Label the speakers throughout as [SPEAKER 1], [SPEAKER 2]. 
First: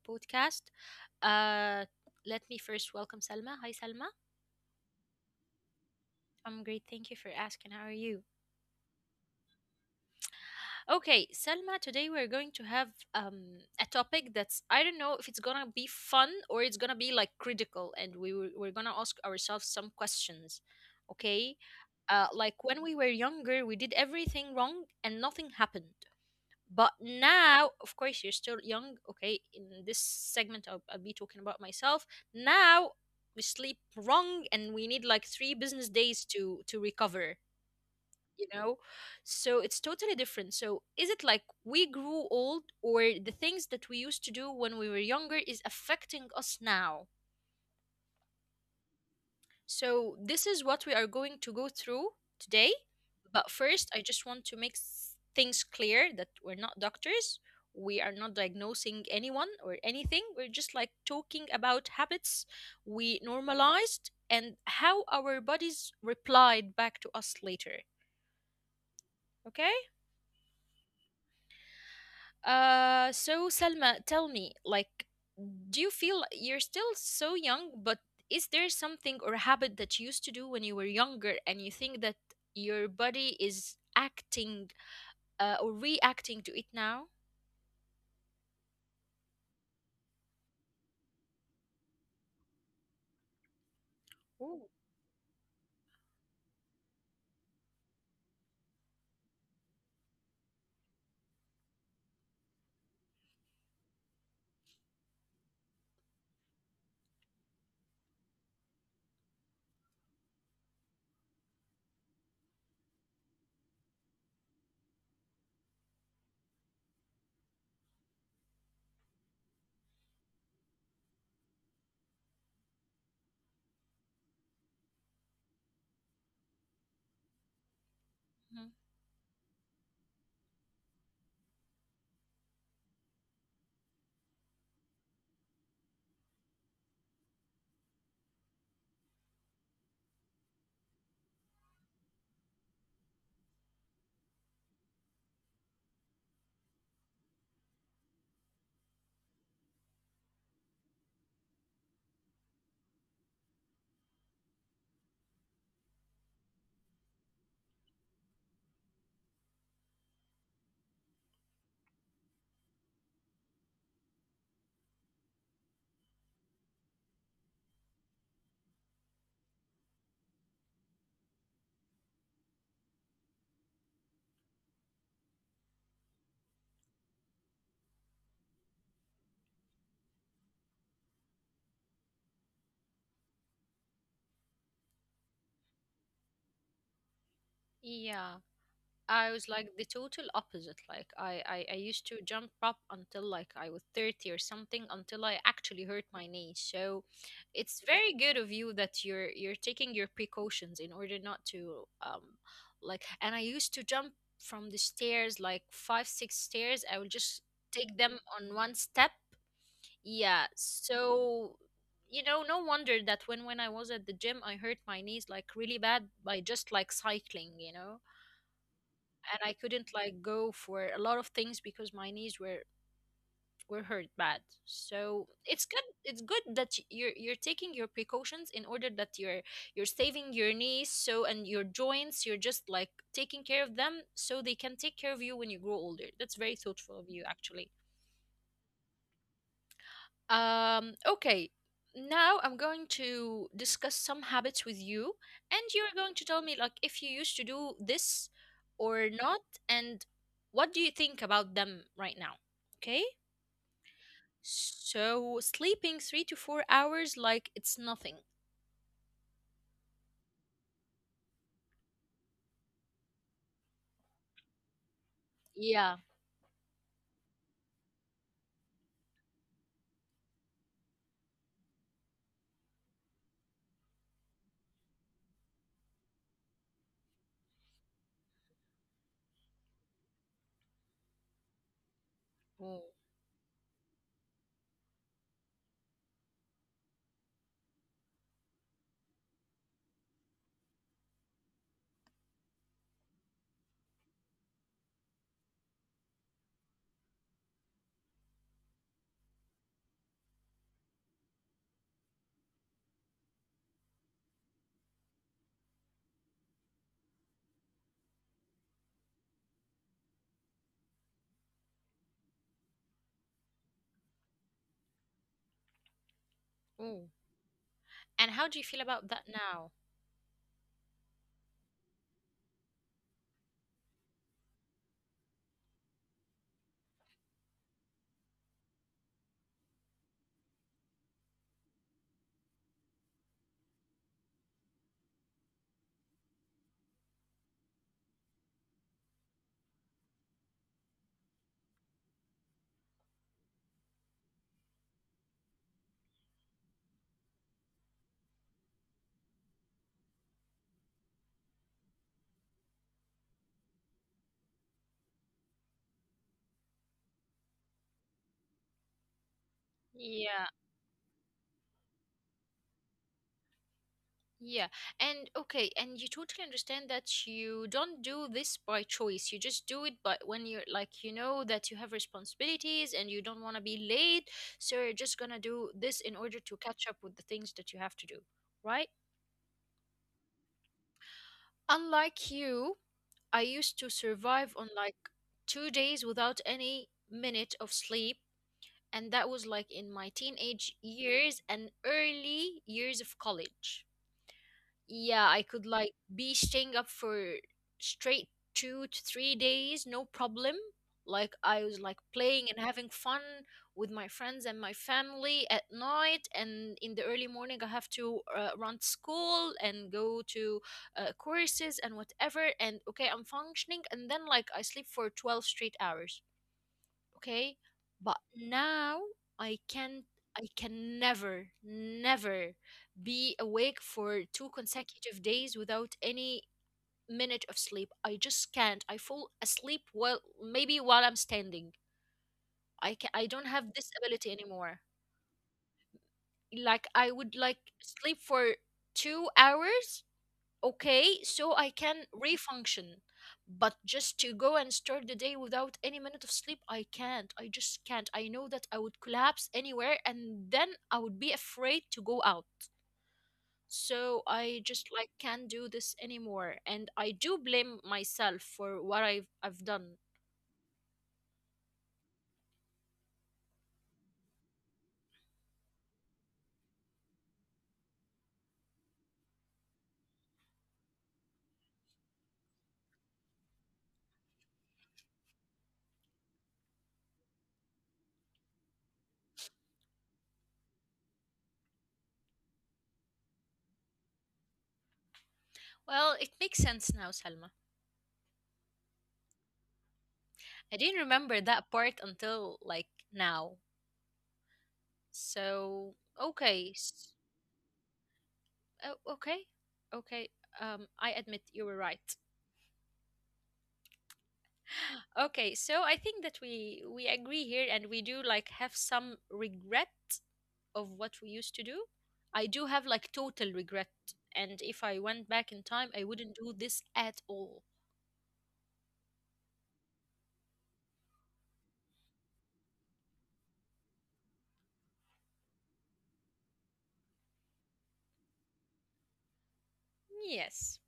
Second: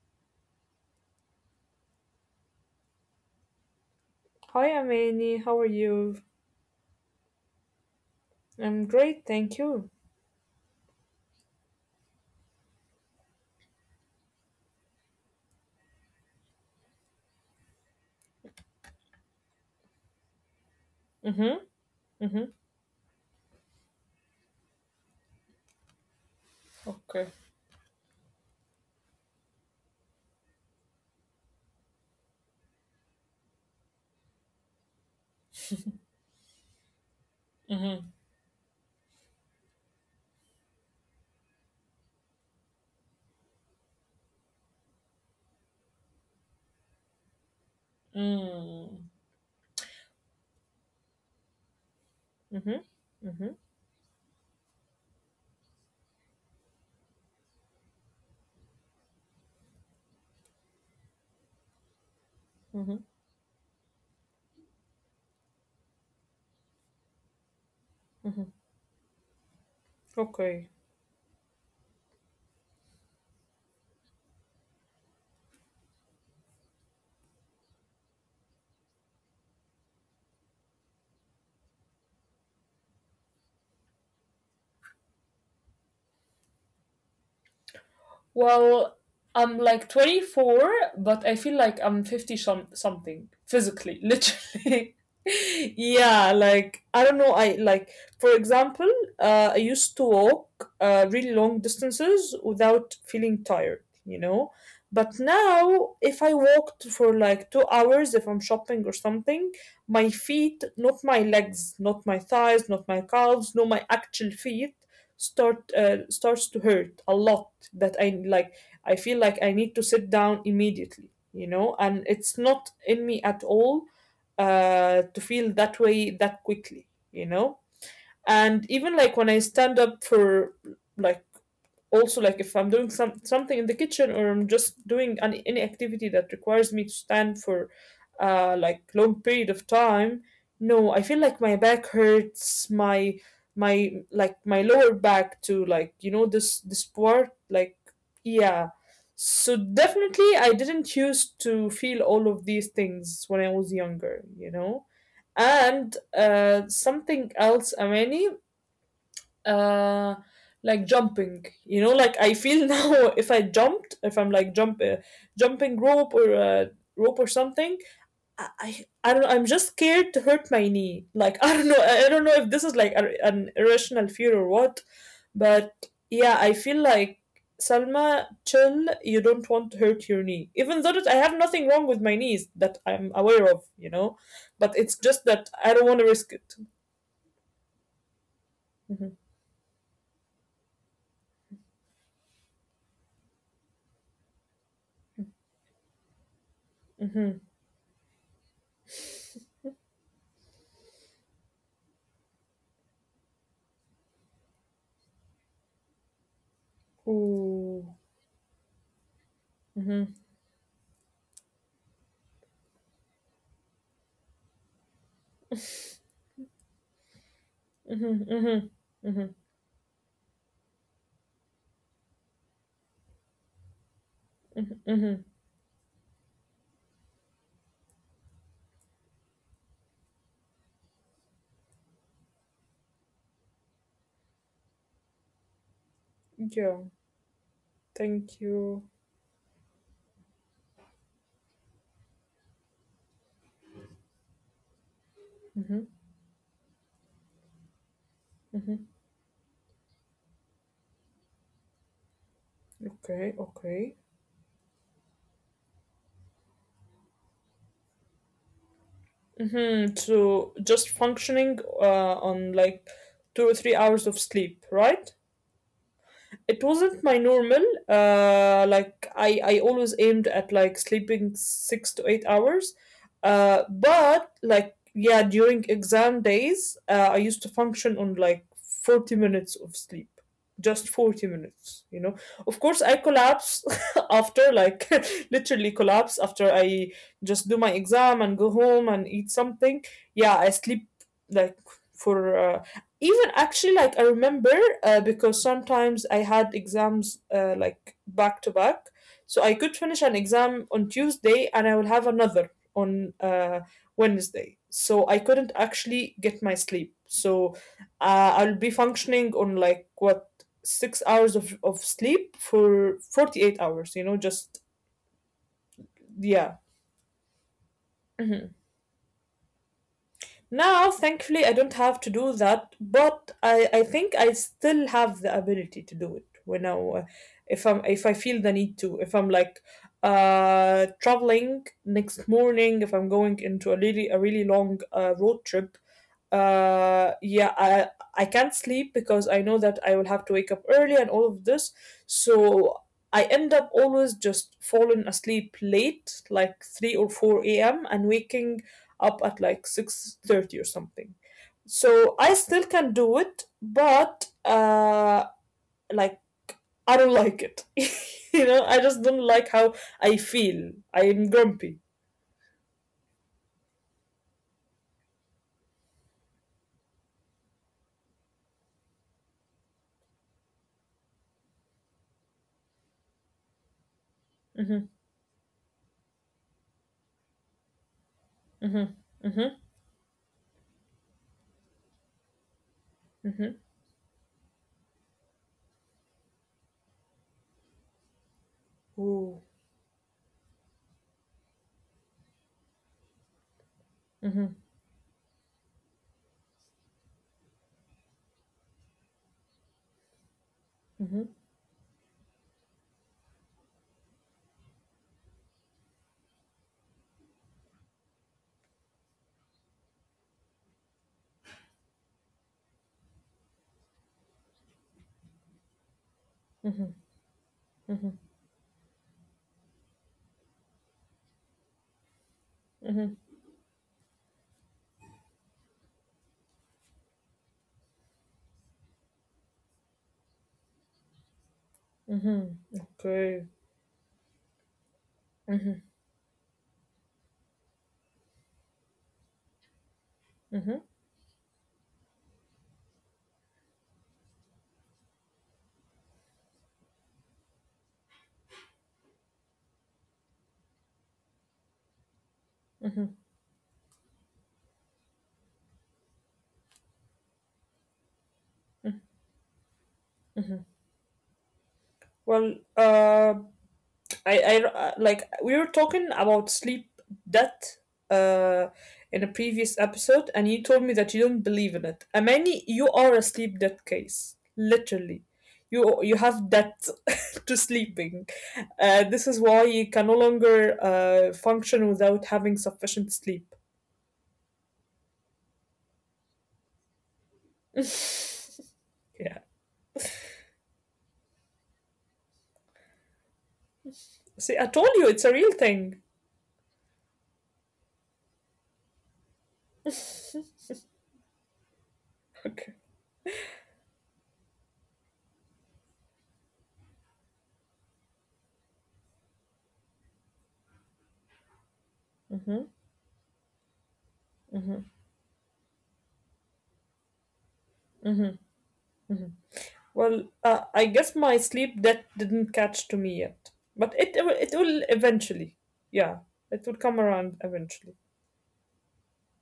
[SPEAKER 1] podcast. Uh, Let me first welcome Salma. Hi, Salma.
[SPEAKER 2] Hi, Amani. How are you?
[SPEAKER 1] I'm great. Thank you for asking. How are you?
[SPEAKER 2] I'm great, thank you.
[SPEAKER 1] Okay, Salma, today we're going to have a topic that's, I don't know if it's gonna be fun or it's gonna be like critical, and we're gonna ask ourselves some questions. Okay?
[SPEAKER 2] Mm-hmm.
[SPEAKER 1] Like
[SPEAKER 2] Mm-hmm.
[SPEAKER 1] when we were younger, we did everything wrong and nothing happened. But
[SPEAKER 2] Okay.
[SPEAKER 1] now, of course, you're still young. Okay, in this segment, I'll be talking about myself. Now we sleep wrong, and we need like three business days to recover.
[SPEAKER 2] Mm-hmm.
[SPEAKER 1] You know, so it's totally different. So is it like we grew old, or the things that we used to do when we were younger is affecting us now?
[SPEAKER 2] Mm-hmm.
[SPEAKER 1] So, this is what we are going to go through today.
[SPEAKER 2] Mm-hmm.
[SPEAKER 1] But first, I
[SPEAKER 2] Mm-hmm.
[SPEAKER 1] just want to things clear that we're not doctors. We are not diagnosing anyone or anything. We're just like talking about habits we
[SPEAKER 2] Mm-hmm.
[SPEAKER 1] normalized and how our bodies replied back to us later.
[SPEAKER 2] mm-hmm.
[SPEAKER 1] Okay?
[SPEAKER 2] Okay.
[SPEAKER 1] So, Selma, tell me, like, do you feel like you're still so young but is there something or habit that you used to do when you were younger and you think that your body is acting or reacting to it now?
[SPEAKER 2] Well, I'm like 24, but I feel like I'm 50 something
[SPEAKER 1] Ooh.
[SPEAKER 2] physically, literally. Yeah, like I don't know. For example, I used to walk really long distances without feeling tired, you know. But now, if I walked for like 2 hours, if I'm shopping or something, my feet, not my legs, not my thighs, not my calves, no, my actual feet, starts to hurt a lot that I feel like I need to sit down immediately, you know, and it's not in me at all to feel that way that quickly, you know.
[SPEAKER 1] Mhm.
[SPEAKER 2] And even like when I stand up for like also like if I'm doing something in the kitchen or I'm just doing any activity that requires me to stand for like long period of time, no, I feel like my back hurts, my, my lower back too, like, you know, this part, like, yeah. So definitely I didn't used to feel all of these things when I was younger, you know. And something else, Amani, uh like jumping, you know. Like I feel now if I jumped, if I'm jumping rope or rope or something. I don't know, I'm just scared to hurt my knee, like I don't know, I don't know if this is like an irrational fear or what. But yeah, I feel like Salma, chill. You don't want to hurt your knee. Even though that I have nothing wrong with my knees that I'm aware of, you know, but it's just that I don't want to risk it.
[SPEAKER 1] Yeah, I was
[SPEAKER 2] Hmm.
[SPEAKER 1] like the total opposite. Like I used to jump up until like I was 30 or something until I actually hurt my knee. So it's
[SPEAKER 2] Hmm.
[SPEAKER 1] very good of you that you're taking your precautions in order not to, um, like, and I used to jump from the stairs like 5, 6 stairs. I would just take them
[SPEAKER 2] Ooh.
[SPEAKER 1] on one step. Yeah.
[SPEAKER 2] Mm-hmm.
[SPEAKER 1] So you know, no wonder that when I was at the gym I hurt my knees like really bad by just like cycling, you know,
[SPEAKER 2] Mhm, mhm,
[SPEAKER 1] and I couldn't
[SPEAKER 2] mhm,
[SPEAKER 1] like go for a lot of things because my knees were hurt bad. So it's good.
[SPEAKER 2] mhm.
[SPEAKER 1] It's good that you're taking your precautions in order that you're saving your knees. So and your joints, you're just like taking care of them so they can take care of you when you grow older. That's very thoughtful of you,
[SPEAKER 2] Yeah,
[SPEAKER 1] actually.
[SPEAKER 2] thank you.
[SPEAKER 1] Okay, now I'm going to discuss some habits with you, and you're going to tell me like if you used to do this or not, and what do you think about them right now? Okay,
[SPEAKER 2] Okay, okay.
[SPEAKER 1] so sleeping 3 to 4 hours like it's nothing.
[SPEAKER 2] Mhm. So just functioning on like 2 or 3 hours of sleep, right?
[SPEAKER 1] Yeah.
[SPEAKER 2] It wasn't my normal. I always aimed at like sleeping 6 to 8 hours, but like yeah, during exam days, I used to function on like 40 minutes of sleep. Just 40 minutes,
[SPEAKER 1] Ooh.
[SPEAKER 2] you know. Of course I collapse. After like literally collapse after I just do my exam and go home and eat something. Yeah, I sleep like for even actually, like I remember, because sometimes I had exams, like back to back, so I could finish an exam on Tuesday and I will have another on Wednesday, so I couldn't actually get my sleep. So I'll be functioning on like what, 6 hours of sleep for 48 hours, you know, just
[SPEAKER 1] Ooh.
[SPEAKER 2] yeah.
[SPEAKER 1] And how do you feel about that now?
[SPEAKER 2] Now, thankfully, I don't have to do that, but I think I still have the ability to do it if I'm, if I feel the need to. If I'm like traveling next morning, if I'm going into a really long road trip, uh, yeah, I can't sleep because I know that I will have to wake up early and all of this. So I end up always just falling asleep late, like 3 or 4 a.m., and waking up at like 6:30 or something. So I still can do it, but like I don't like it. You know, I just don't
[SPEAKER 1] Yeah.
[SPEAKER 2] like how I feel. I'm grumpy.
[SPEAKER 1] Yeah, and okay, and you totally understand that you don't do this by choice. You just do it by when you're like you know that you have responsibilities and you don't want to be late, so you're just gonna do this in
[SPEAKER 2] Mhm.
[SPEAKER 1] order to catch up with the things that you have to do, right?
[SPEAKER 2] Mhm. Mhm.
[SPEAKER 1] Unlike you, I used to survive on
[SPEAKER 2] Mhm.
[SPEAKER 1] like 2 days without any minute of sleep, and that was like in my teenage
[SPEAKER 2] Ooh.
[SPEAKER 1] years and early years of college. Yeah, I could like
[SPEAKER 2] Mhm.
[SPEAKER 1] be staying up for straight 2 to 3 days, no problem. Like I was like playing and
[SPEAKER 2] Mhm.
[SPEAKER 1] having fun with my friends and my family at night, and in the early morning I have to run to school and go to courses and whatever. And okay, I'm functioning, and then like I sleep for 12 straight hours. Okay, but now I can't. I can never be awake for two consecutive days without any minute of sleep. I just can't. I fall asleep while maybe while I'm standing. I don't have this
[SPEAKER 2] Mhm.
[SPEAKER 1] ability anymore.
[SPEAKER 2] Okay.
[SPEAKER 1] Like I
[SPEAKER 2] Mhm.
[SPEAKER 1] would like sleep for 2 hours, okay, so I can
[SPEAKER 2] Mhm.
[SPEAKER 1] refunction. But just to go and start the day without any minute of sleep, I can't. I just can't. I know that I would collapse anywhere and then I would be afraid to go out. So I just like can't do this anymore. And I do blame myself for what I've done.
[SPEAKER 2] Well, I like we were talking about sleep debt uh in a previous episode and you told me that you don't believe in it. Amani, you are a sleep debt case. Literally. You have debt to sleeping. This is why you can no longer function without having sufficient sleep.
[SPEAKER 1] Well, it makes sense now, Salma.
[SPEAKER 2] Yeah.
[SPEAKER 1] I didn't remember that part until like now.
[SPEAKER 2] See,
[SPEAKER 1] So
[SPEAKER 2] I told you it's a
[SPEAKER 1] okay.
[SPEAKER 2] real
[SPEAKER 1] s-
[SPEAKER 2] thing.
[SPEAKER 1] oh, okay. okay. I admit you were right.
[SPEAKER 2] Okay.
[SPEAKER 1] Okay, so I think that we agree here and we do like have some regret of what we used to do. I do have like total regret and if I went back in time I wouldn't do this at all.
[SPEAKER 2] Well, I guess my sleep debt didn't catch to me yet, but it will eventually. Yeah, it will come around eventually.
[SPEAKER 1] Yes.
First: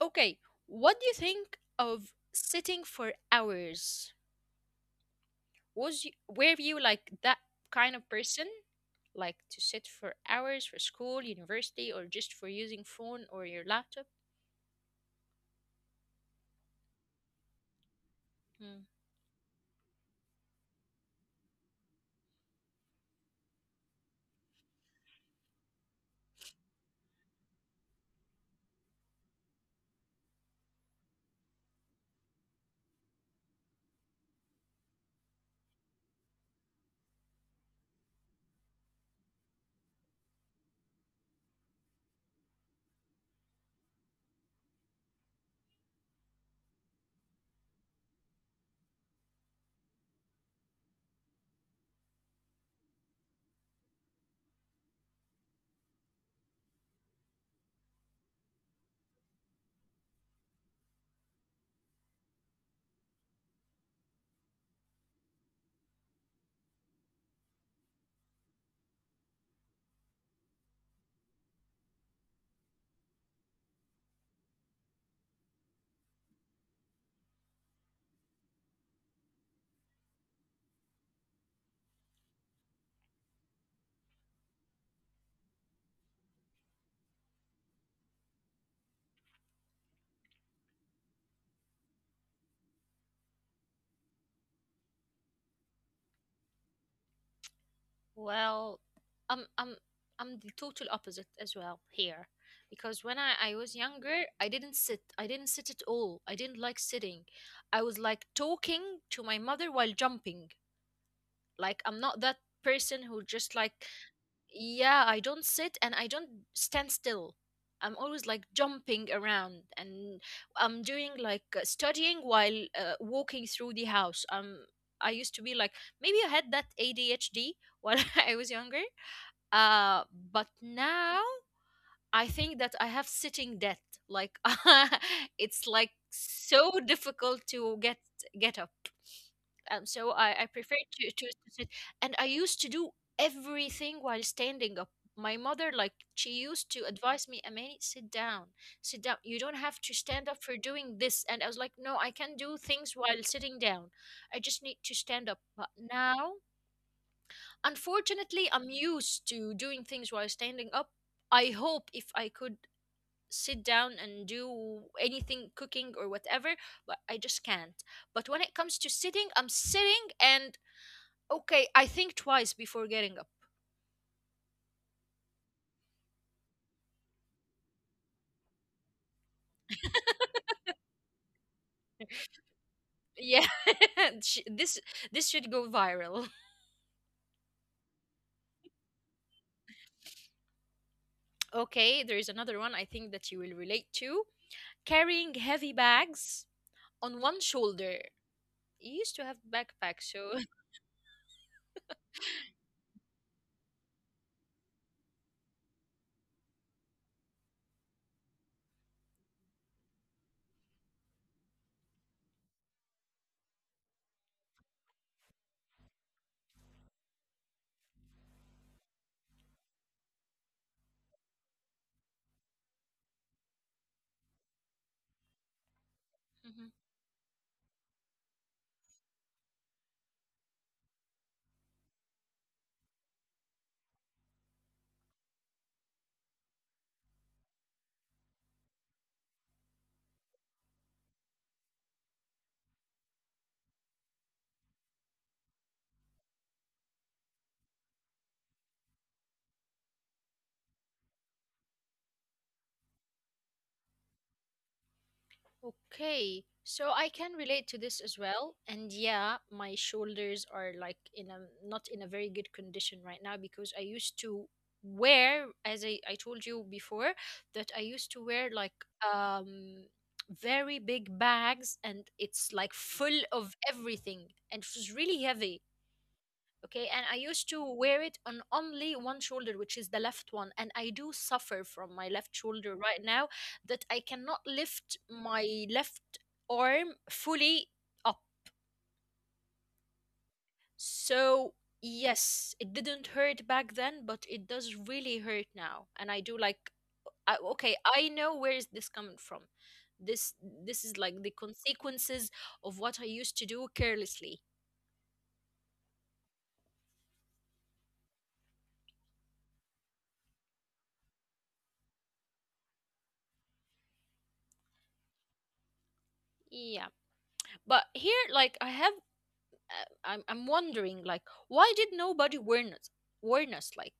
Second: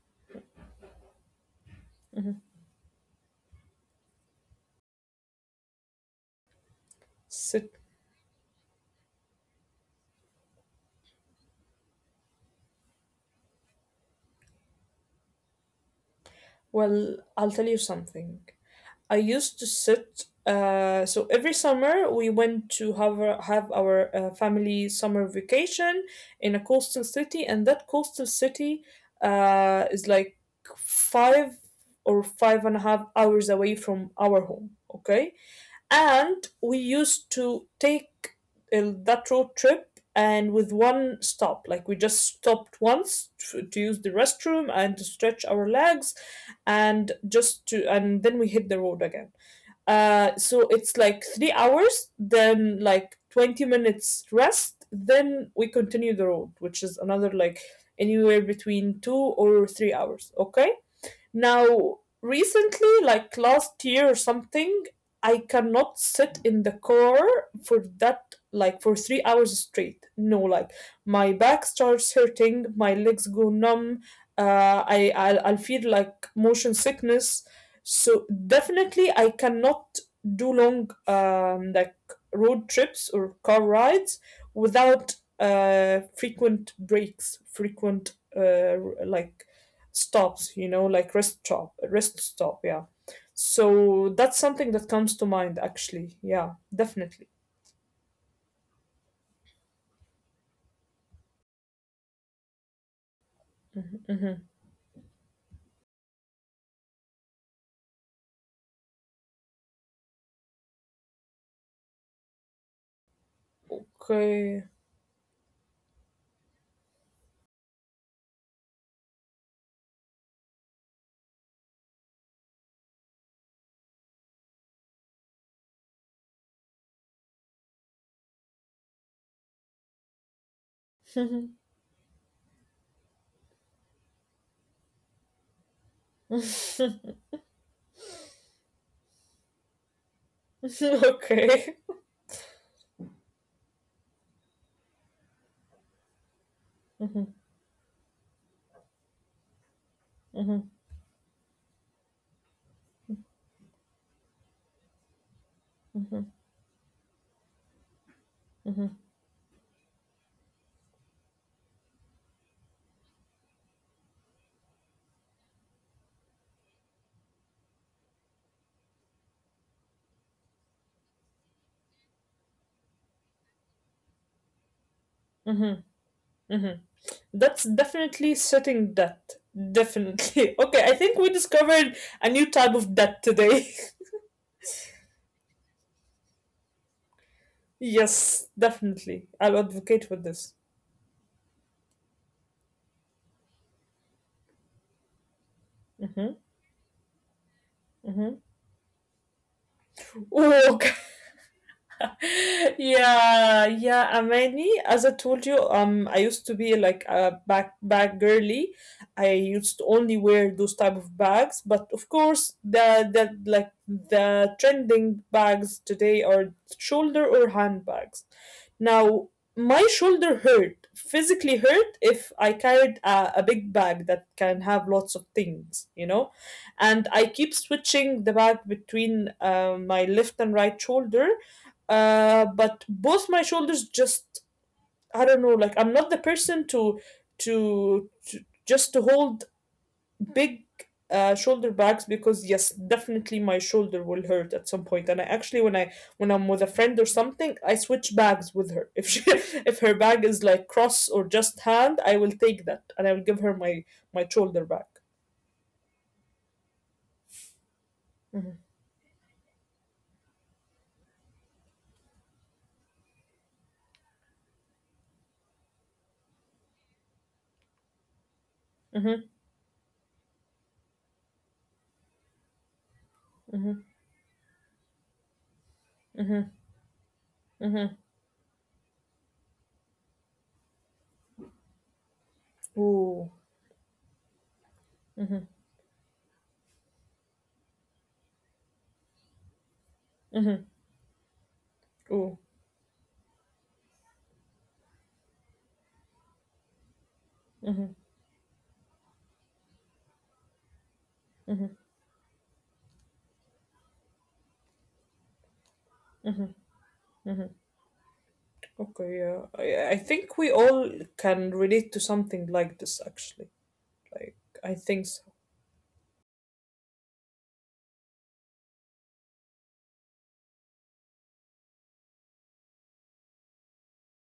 [SPEAKER 1] Okay, what do you think of sitting for hours? Were you like that
[SPEAKER 2] Sit.
[SPEAKER 1] kind of person? Like to sit for hours for school, university or just for using phone or your laptop?
[SPEAKER 2] Well, I'll tell you something. I used to sit. So every summer we went to have our family summer vacation in a coastal city, and that coastal city is like five or five and a half hours away from our home. Okay. And we used to take that road trip and with one stop. Like we just stopped once to use the restroom and to stretch our legs and then we hit the road again. So it's like 3 hours, then like 20 minutes rest, then we continue the road, which is another like anywhere between 2 or 3 hours. Okay. Now, recently, like last year or something, I cannot sit in the car for that, like for 3 hours straight. No, like my back starts hurting, my legs go numb, I'll feel like motion sickness. So definitely, I cannot do long like road trips or car rides without frequent breaks, frequent like stops, you know, like rest stop, rest stop. Yeah, so that's something that comes to mind, actually. Yeah, definitely.
[SPEAKER 1] Well, I'm I'm I'm the total opposite as well here, because I was
[SPEAKER 2] Hmm.
[SPEAKER 1] younger, I didn't sit. I didn't sit at all. I didn't like sitting. I was like talking to my mother while jumping. Like I'm not that person who just like,
[SPEAKER 2] Okay.
[SPEAKER 1] yeah. I don't sit and I don't stand still. I'm always like jumping around and I'm doing like studying while walking through the house. I used to be like maybe I had that ADHD while I was younger. uh but now I think that I have sitting debt, like it's like so difficult to get up. So I prefer
[SPEAKER 2] Okay.
[SPEAKER 1] to sit, and I used to do everything while standing up. My mother, like, she used to
[SPEAKER 2] Hmm.
[SPEAKER 1] advise me, Amani, sit down, sit down, you don't have to stand up
[SPEAKER 2] Hmm.
[SPEAKER 1] for doing this. And I was like, no, I can do things while sitting down. I just need to stand up. But
[SPEAKER 2] Hmm.
[SPEAKER 1] now, unfortunately, I'm used to doing things while standing up. I hope if I could sit down and do anything, cooking or whatever, but I just can't. But when it comes to sitting, I'm sitting and okay, I think twice before getting up.
[SPEAKER 2] Hmm. Hmm. That's definitely setting debt. Definitely. Okay, I think we discovered a new type of debt today.
[SPEAKER 1] Yeah, sh- this should go viral.
[SPEAKER 2] Yes, definitely, I'll advocate for this.
[SPEAKER 1] Okay, there is another one I think that you will relate to. Carrying heavy
[SPEAKER 2] Hmm.
[SPEAKER 1] bags on one shoulder.
[SPEAKER 2] Hmm.
[SPEAKER 1] You used to have backpack, so
[SPEAKER 2] Okay. Yeah, yeah, Amani. As I told you, I used to be like a backpack girly. I used to only wear those type of bags, but of course, the the trending bags today are shoulder or handbags. Now, my shoulder hurt, physically hurt, if I carried a big bag that can have lots of things, you know, and I keep switching the bag between my left and right shoulder, but both my shoulders just, I don't know, like I'm not the person to just to hold big shoulder bags, because yes, definitely my shoulder will hurt at some point. And I actually, when I'm with a friend or something, I switch bags with her if she if her bag is like cross or just hand, I will take that and I will give her my shoulder bag.
[SPEAKER 1] Okay, so I can relate to this as
[SPEAKER 2] Mm-hmm,
[SPEAKER 1] well. And yeah, my shoulders are like in a, not in a very good condition right now because I used to wear, I told you before, that I used to wear like,
[SPEAKER 2] mm-hmm,
[SPEAKER 1] um, very big bags and it's like full
[SPEAKER 2] mm-hmm,
[SPEAKER 1] of everything and it was really heavy. Okay, and I used
[SPEAKER 2] mm-hmm,
[SPEAKER 1] to
[SPEAKER 2] mm-hmm.
[SPEAKER 1] wear it on only one shoulder, which is the left one, and I do suffer from my left shoulder right
[SPEAKER 2] Ooh.
[SPEAKER 1] now, that I cannot lift my left arm fully up.
[SPEAKER 2] Mm-hmm.
[SPEAKER 1] So
[SPEAKER 2] Ooh.
[SPEAKER 1] yes, it didn't hurt back then but it does really hurt now, and I do like, okay,
[SPEAKER 2] Mm-hmm,
[SPEAKER 1] I know where is this coming from. this this is like the
[SPEAKER 2] mm-hmm.
[SPEAKER 1] consequences of what I used to do carelessly.
[SPEAKER 2] Okay, yeah. I think we all can relate to something like this, actually. Like, I think so.
[SPEAKER 1] Yeah, but here like I have, I'm wondering like why did nobody warn us like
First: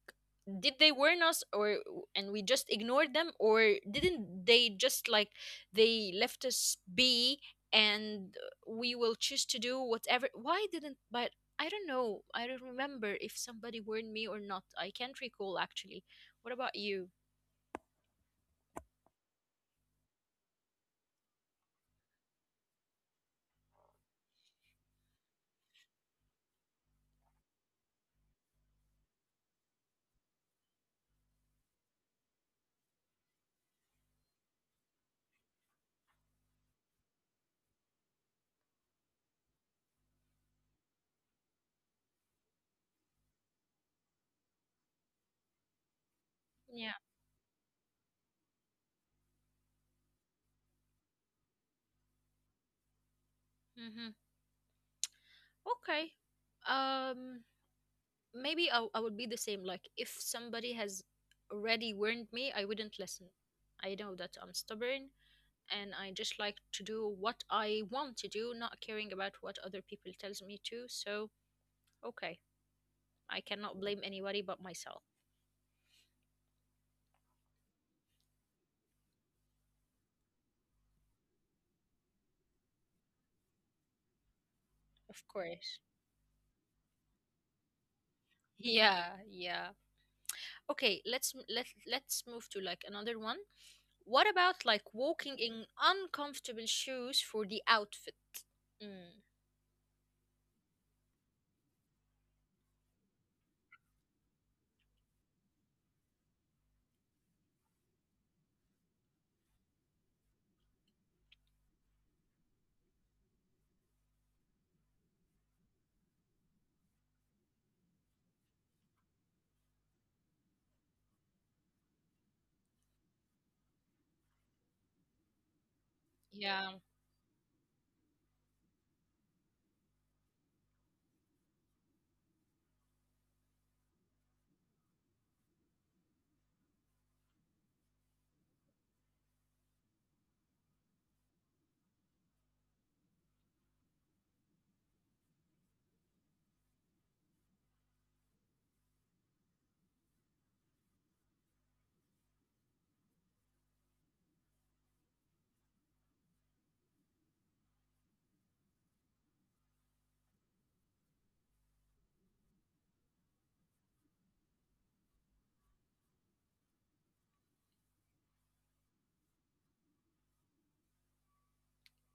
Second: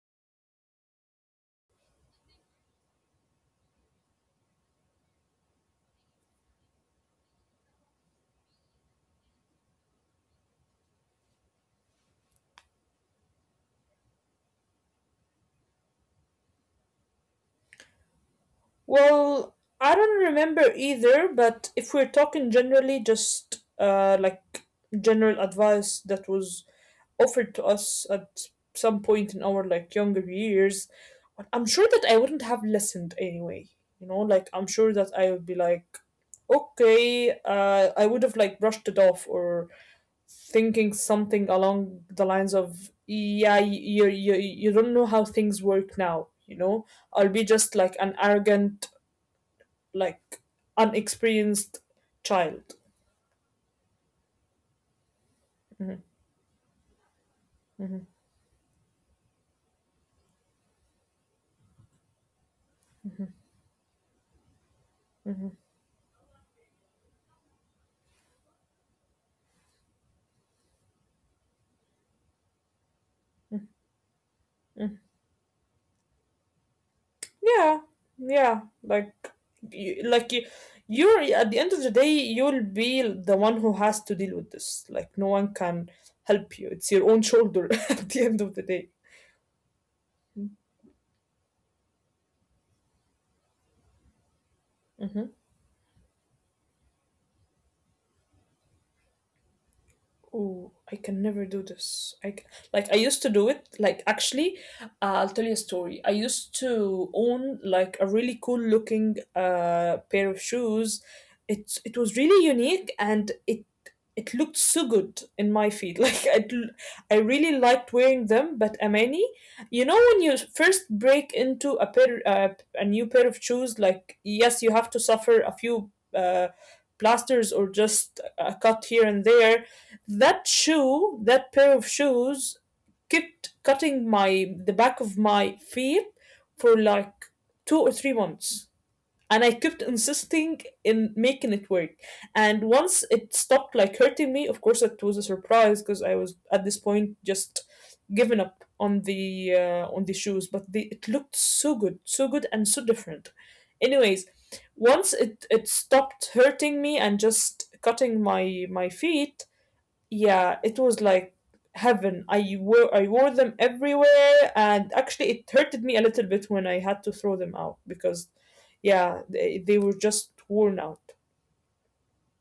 [SPEAKER 1] did they warn us or and we just ignored them or didn't they just like they left us be and we will choose to do whatever, why didn't, but I don't know, I don't remember if somebody warned me or not, I can't recall actually. What about you?
[SPEAKER 2] Well, I don't remember either, but if we're talking generally, just like general advice that was offered to us at some point in our like younger years, I'm sure that I wouldn't have listened anyway. You know, like I'm sure that I would be like, okay, I would have like brushed it off or thinking something along the lines of, yeah, you don't know how things work now, you know.
[SPEAKER 1] Yeah.
[SPEAKER 2] I'll be just like an arrogant, like, unexperienced child.
[SPEAKER 1] Mm-hmm. Okay. um Maybe I would be the same. Like if somebody has already warned me, I wouldn't listen. I know that I'm stubborn and I just like to do what I want to do, not caring about what other people tells me to. So okay, I cannot blame anybody but myself.
[SPEAKER 2] Yeah, yeah. You, like you, you're at the end of the day, you'll be the one who has to deal with this. Like
[SPEAKER 1] Of
[SPEAKER 2] no one
[SPEAKER 1] course.
[SPEAKER 2] can help you. It's your own shoulder. At the end of the day.
[SPEAKER 1] Yeah, yeah. Okay, let's let's move to like another one. What about like
[SPEAKER 2] Mm-hmm.
[SPEAKER 1] walking in uncomfortable shoes for the outfit? Mm,
[SPEAKER 2] Oh, I can never do this. Like I used to do it. Like actually, I'll tell you a story. I used to own like a really cool looking pair of shoes. It was really unique and it looked so good in my feet. Like I really liked wearing them. But Amani, you know when you first break into a new pair of shoes, like yes, you have to suffer a few
[SPEAKER 1] yeah,
[SPEAKER 2] plasters or just a cut here and there. That shoe, that pair of shoes, kept cutting my the back of my feet for like 2 or 3 months. And I kept insisting in making it work. And once it stopped like hurting me, of course it was a surprise because I was at this point just given up on the shoes. But they, it looked so good, so good and so different. Anyways, once it stopped hurting me and just cutting my feet, yeah, it was like heaven. I wore them everywhere, and actually, it hurted me a little bit when I had to throw them out because, yeah, they were just worn out.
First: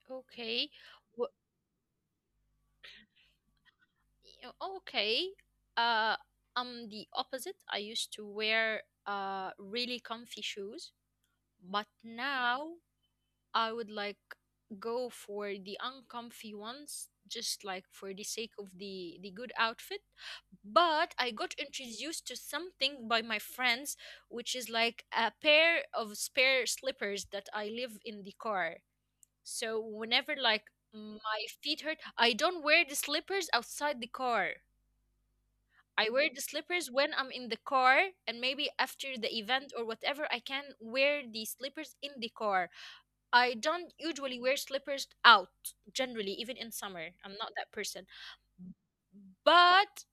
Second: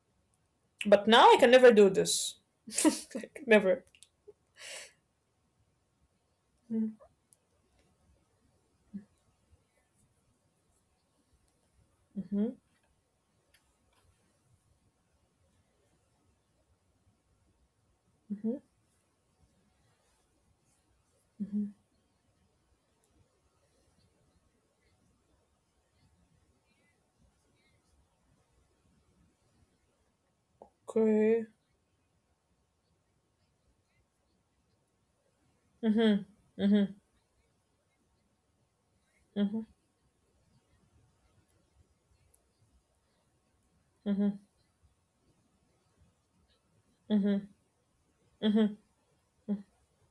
[SPEAKER 1] okay.
[SPEAKER 2] But now I can never do this. Like never.
[SPEAKER 1] Yeah, okay. Uh,
[SPEAKER 2] Mm-hmm,
[SPEAKER 1] I'm the opposite. I used to wear really comfy shoes, but
[SPEAKER 2] mm-hmm,
[SPEAKER 1] now I would like go for the uncomfy ones just like for the sake of the good outfit. But I got
[SPEAKER 2] mm-hmm.
[SPEAKER 1] introduced to something by my friends, which is like a pair of spare slippers that I leave in the car. So whenever like my
[SPEAKER 2] Okay.
[SPEAKER 1] feet hurt, I don't wear the slippers outside the car. I
[SPEAKER 2] Mm-hmm,
[SPEAKER 1] wear the
[SPEAKER 2] mm-hmm,
[SPEAKER 1] slippers when I'm in the car, and maybe after the
[SPEAKER 2] mm-hmm,
[SPEAKER 1] event or whatever, I can wear the slippers in the car. I don't
[SPEAKER 2] mm-hmm,
[SPEAKER 1] usually wear slippers out, generally, even in summer. I'm
[SPEAKER 2] mm-hmm.
[SPEAKER 1] not that person. But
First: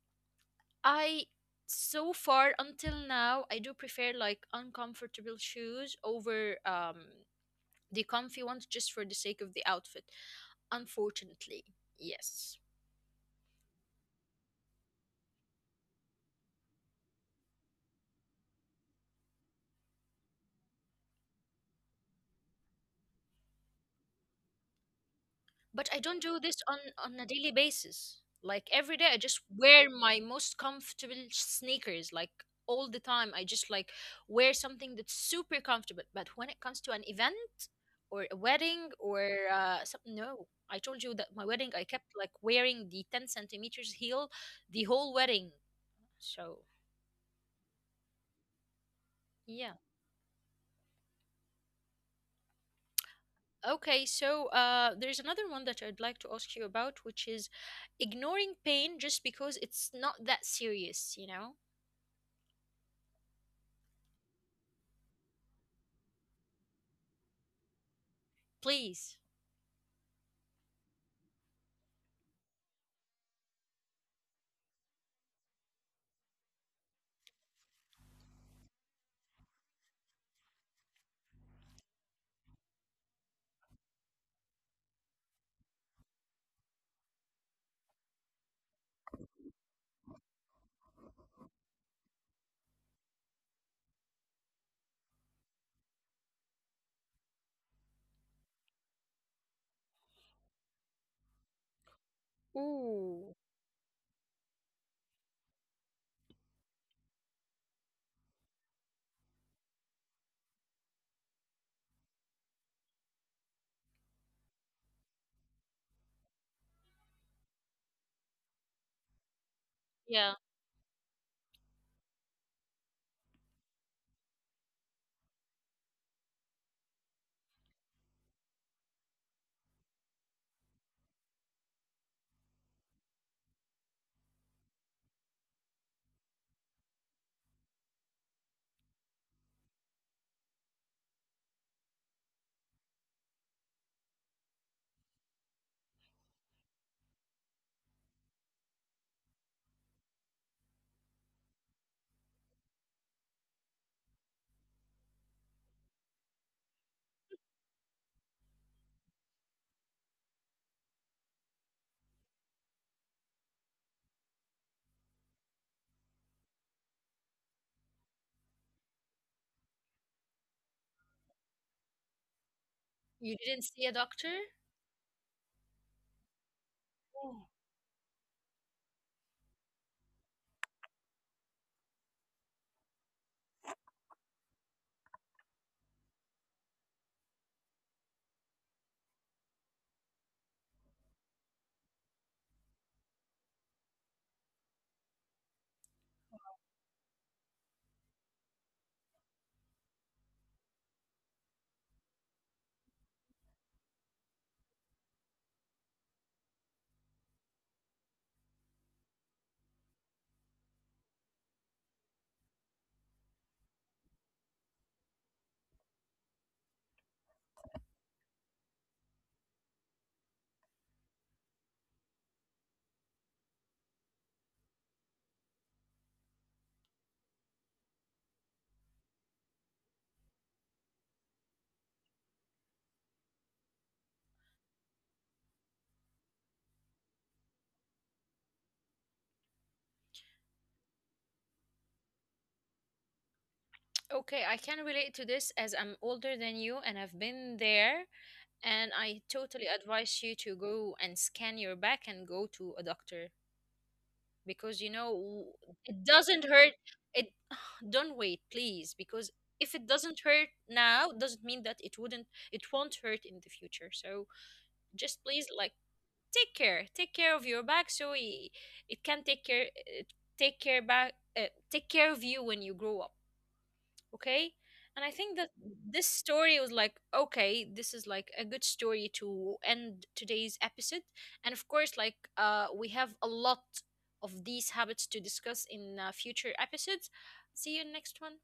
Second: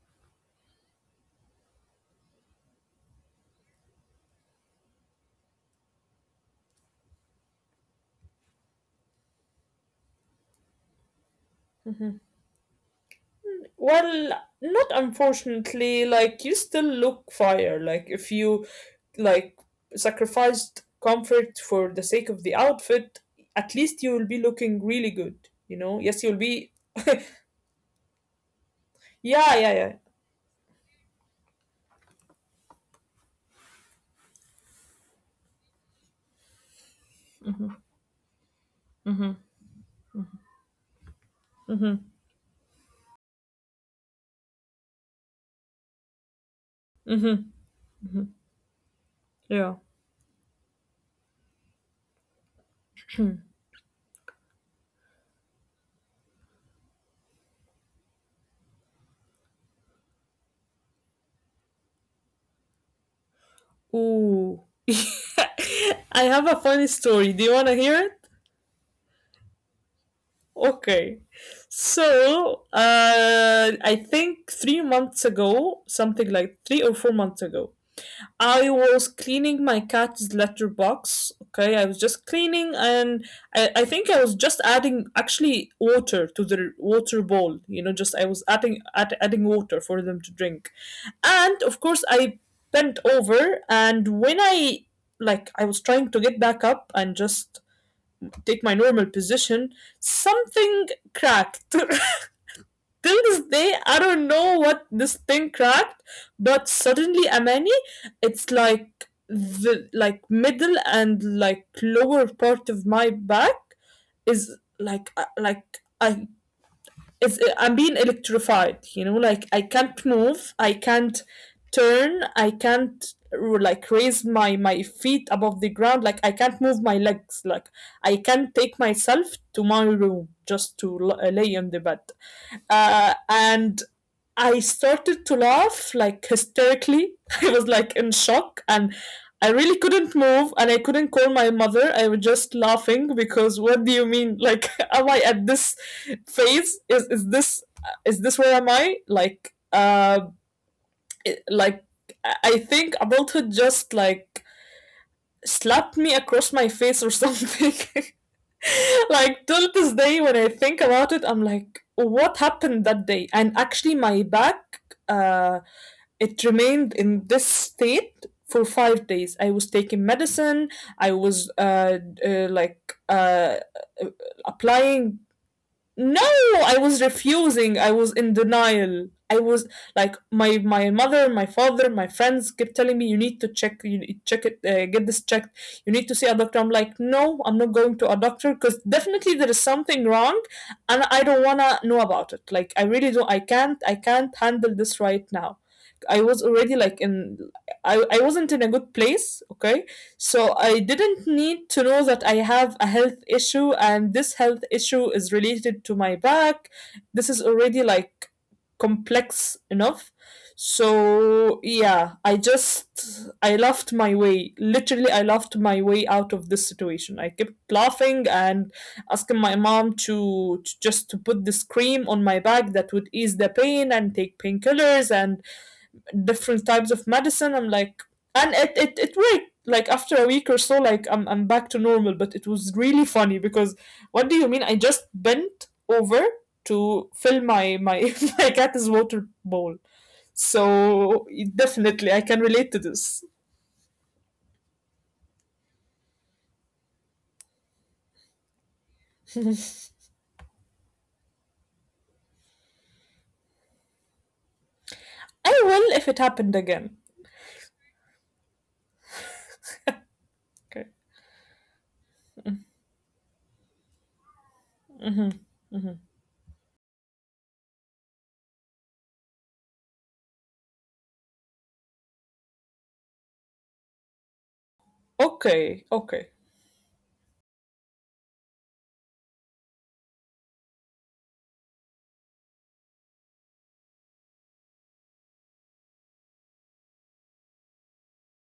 [SPEAKER 1] I, so far until now, I do prefer like uncomfortable shoes over, the comfy ones just for the sake of the outfit, unfortunately. Yes.
[SPEAKER 2] Well, not unfortunately, like you still look fire. Like if you like sacrificed comfort for the sake of the outfit, at least you will be looking really good, you
[SPEAKER 1] But I
[SPEAKER 2] know?
[SPEAKER 1] don't
[SPEAKER 2] Yes, you'll
[SPEAKER 1] do this
[SPEAKER 2] be
[SPEAKER 1] on a daily basis. Like every day, I just
[SPEAKER 2] Yeah, yeah,
[SPEAKER 1] wear
[SPEAKER 2] yeah.
[SPEAKER 1] my most comfortable sneakers. Like all the time, I just like wear something that's super comfortable. But when it comes to an event or a wedding or
[SPEAKER 2] Mm-hmm.
[SPEAKER 1] no, I told you that my wedding, I
[SPEAKER 2] Mm-hmm.
[SPEAKER 1] kept like wearing the 10 centimeters heel the whole wedding. So
[SPEAKER 2] Mm-hmm.
[SPEAKER 1] yeah.
[SPEAKER 2] Yeah.
[SPEAKER 1] Okay, so, there's another one that I'd like to ask you about, which is ignoring pain just because it's not that serious, you know?
[SPEAKER 2] Ooh. I have a funny story. Do you wanna hear it?
[SPEAKER 1] Please.
[SPEAKER 2] Okay. So, I think 3 months ago, something like 3 or 4 months ago, I was cleaning my cat's litter box. Okay, I was just cleaning, and I think I was just adding actually water to the water bowl. You know, just I was adding water for them to drink, and of course I bent over, and when I like I was trying to get back up and just take my normal position, something cracked. Till
[SPEAKER 1] Ooh.
[SPEAKER 2] this day I don't know what this thing cracked, but suddenly, Amani, it's like middle and like lower part of my back is like, like I it's, I'm being electrified, you know, like I can't
[SPEAKER 1] Yeah.
[SPEAKER 2] move, I can't turn, I can't r- like raise my feet above the ground, like I can't move my legs, like I can't take myself to my room just to lay on the bed. And I started to laugh like hysterically. I was like in shock and I really couldn't move and I couldn't call my mother. I was just laughing because, what do you mean? Like, am I at this phase? Is this where am I? Like, like I think adulthood just like slapped me across my face or something. Like till this day when I think about it, I'm like, what happened that day? And actually my back, uh it remained in this state for 5 days. I was taking medicine, I was uh like
[SPEAKER 1] You
[SPEAKER 2] uh
[SPEAKER 1] didn't see a doctor?
[SPEAKER 2] applying. No, I was
[SPEAKER 1] Oh,
[SPEAKER 2] refusing. I was in denial. I was like, my mother, my father, my friends kept telling me, you need to check, check it, get this checked. You need to see a doctor. I'm like, "No, I'm not going to a doctor because definitely there is something wrong and I don't want to know about it. Like I really don't, I can't handle this right now." I was already like in, I wasn't in a good place, okay? So I didn't need to know that I have a health issue and this health issue is related to my back. This is already like complex enough. So yeah, I laughed my way. Literally I laughed my way out of this situation. I kept laughing and asking my mom to just to put this cream on my back that would ease the pain and take painkillers and different types of medicine. I'm like, and it worked. Like after a week or so, like I'm back to normal. But it was really funny because, what do you mean? I just bent over to fill my my my cat's water bowl. So definitely, I can relate to this.
[SPEAKER 1] okay, I can relate to this as I'm older than you and I've been there. And I totally advise you to go and scan your back and go to a doctor because you know
[SPEAKER 2] I will
[SPEAKER 1] it
[SPEAKER 2] if it
[SPEAKER 1] doesn't
[SPEAKER 2] happened
[SPEAKER 1] hurt.
[SPEAKER 2] again.
[SPEAKER 1] It don't wait, please, because if it doesn't hurt
[SPEAKER 2] Okay,
[SPEAKER 1] now, doesn't mean that it wouldn't, it won't hurt in the future. So just please, like, take care of your back so it can take care, take care back take care of you when you grow up. Okay, and I think that
[SPEAKER 2] okay,
[SPEAKER 1] this
[SPEAKER 2] okay.
[SPEAKER 1] story was like, okay, this is like a good story to end today's episode. And of course like we have a lot of these habits to discuss in future episodes. See you in next one.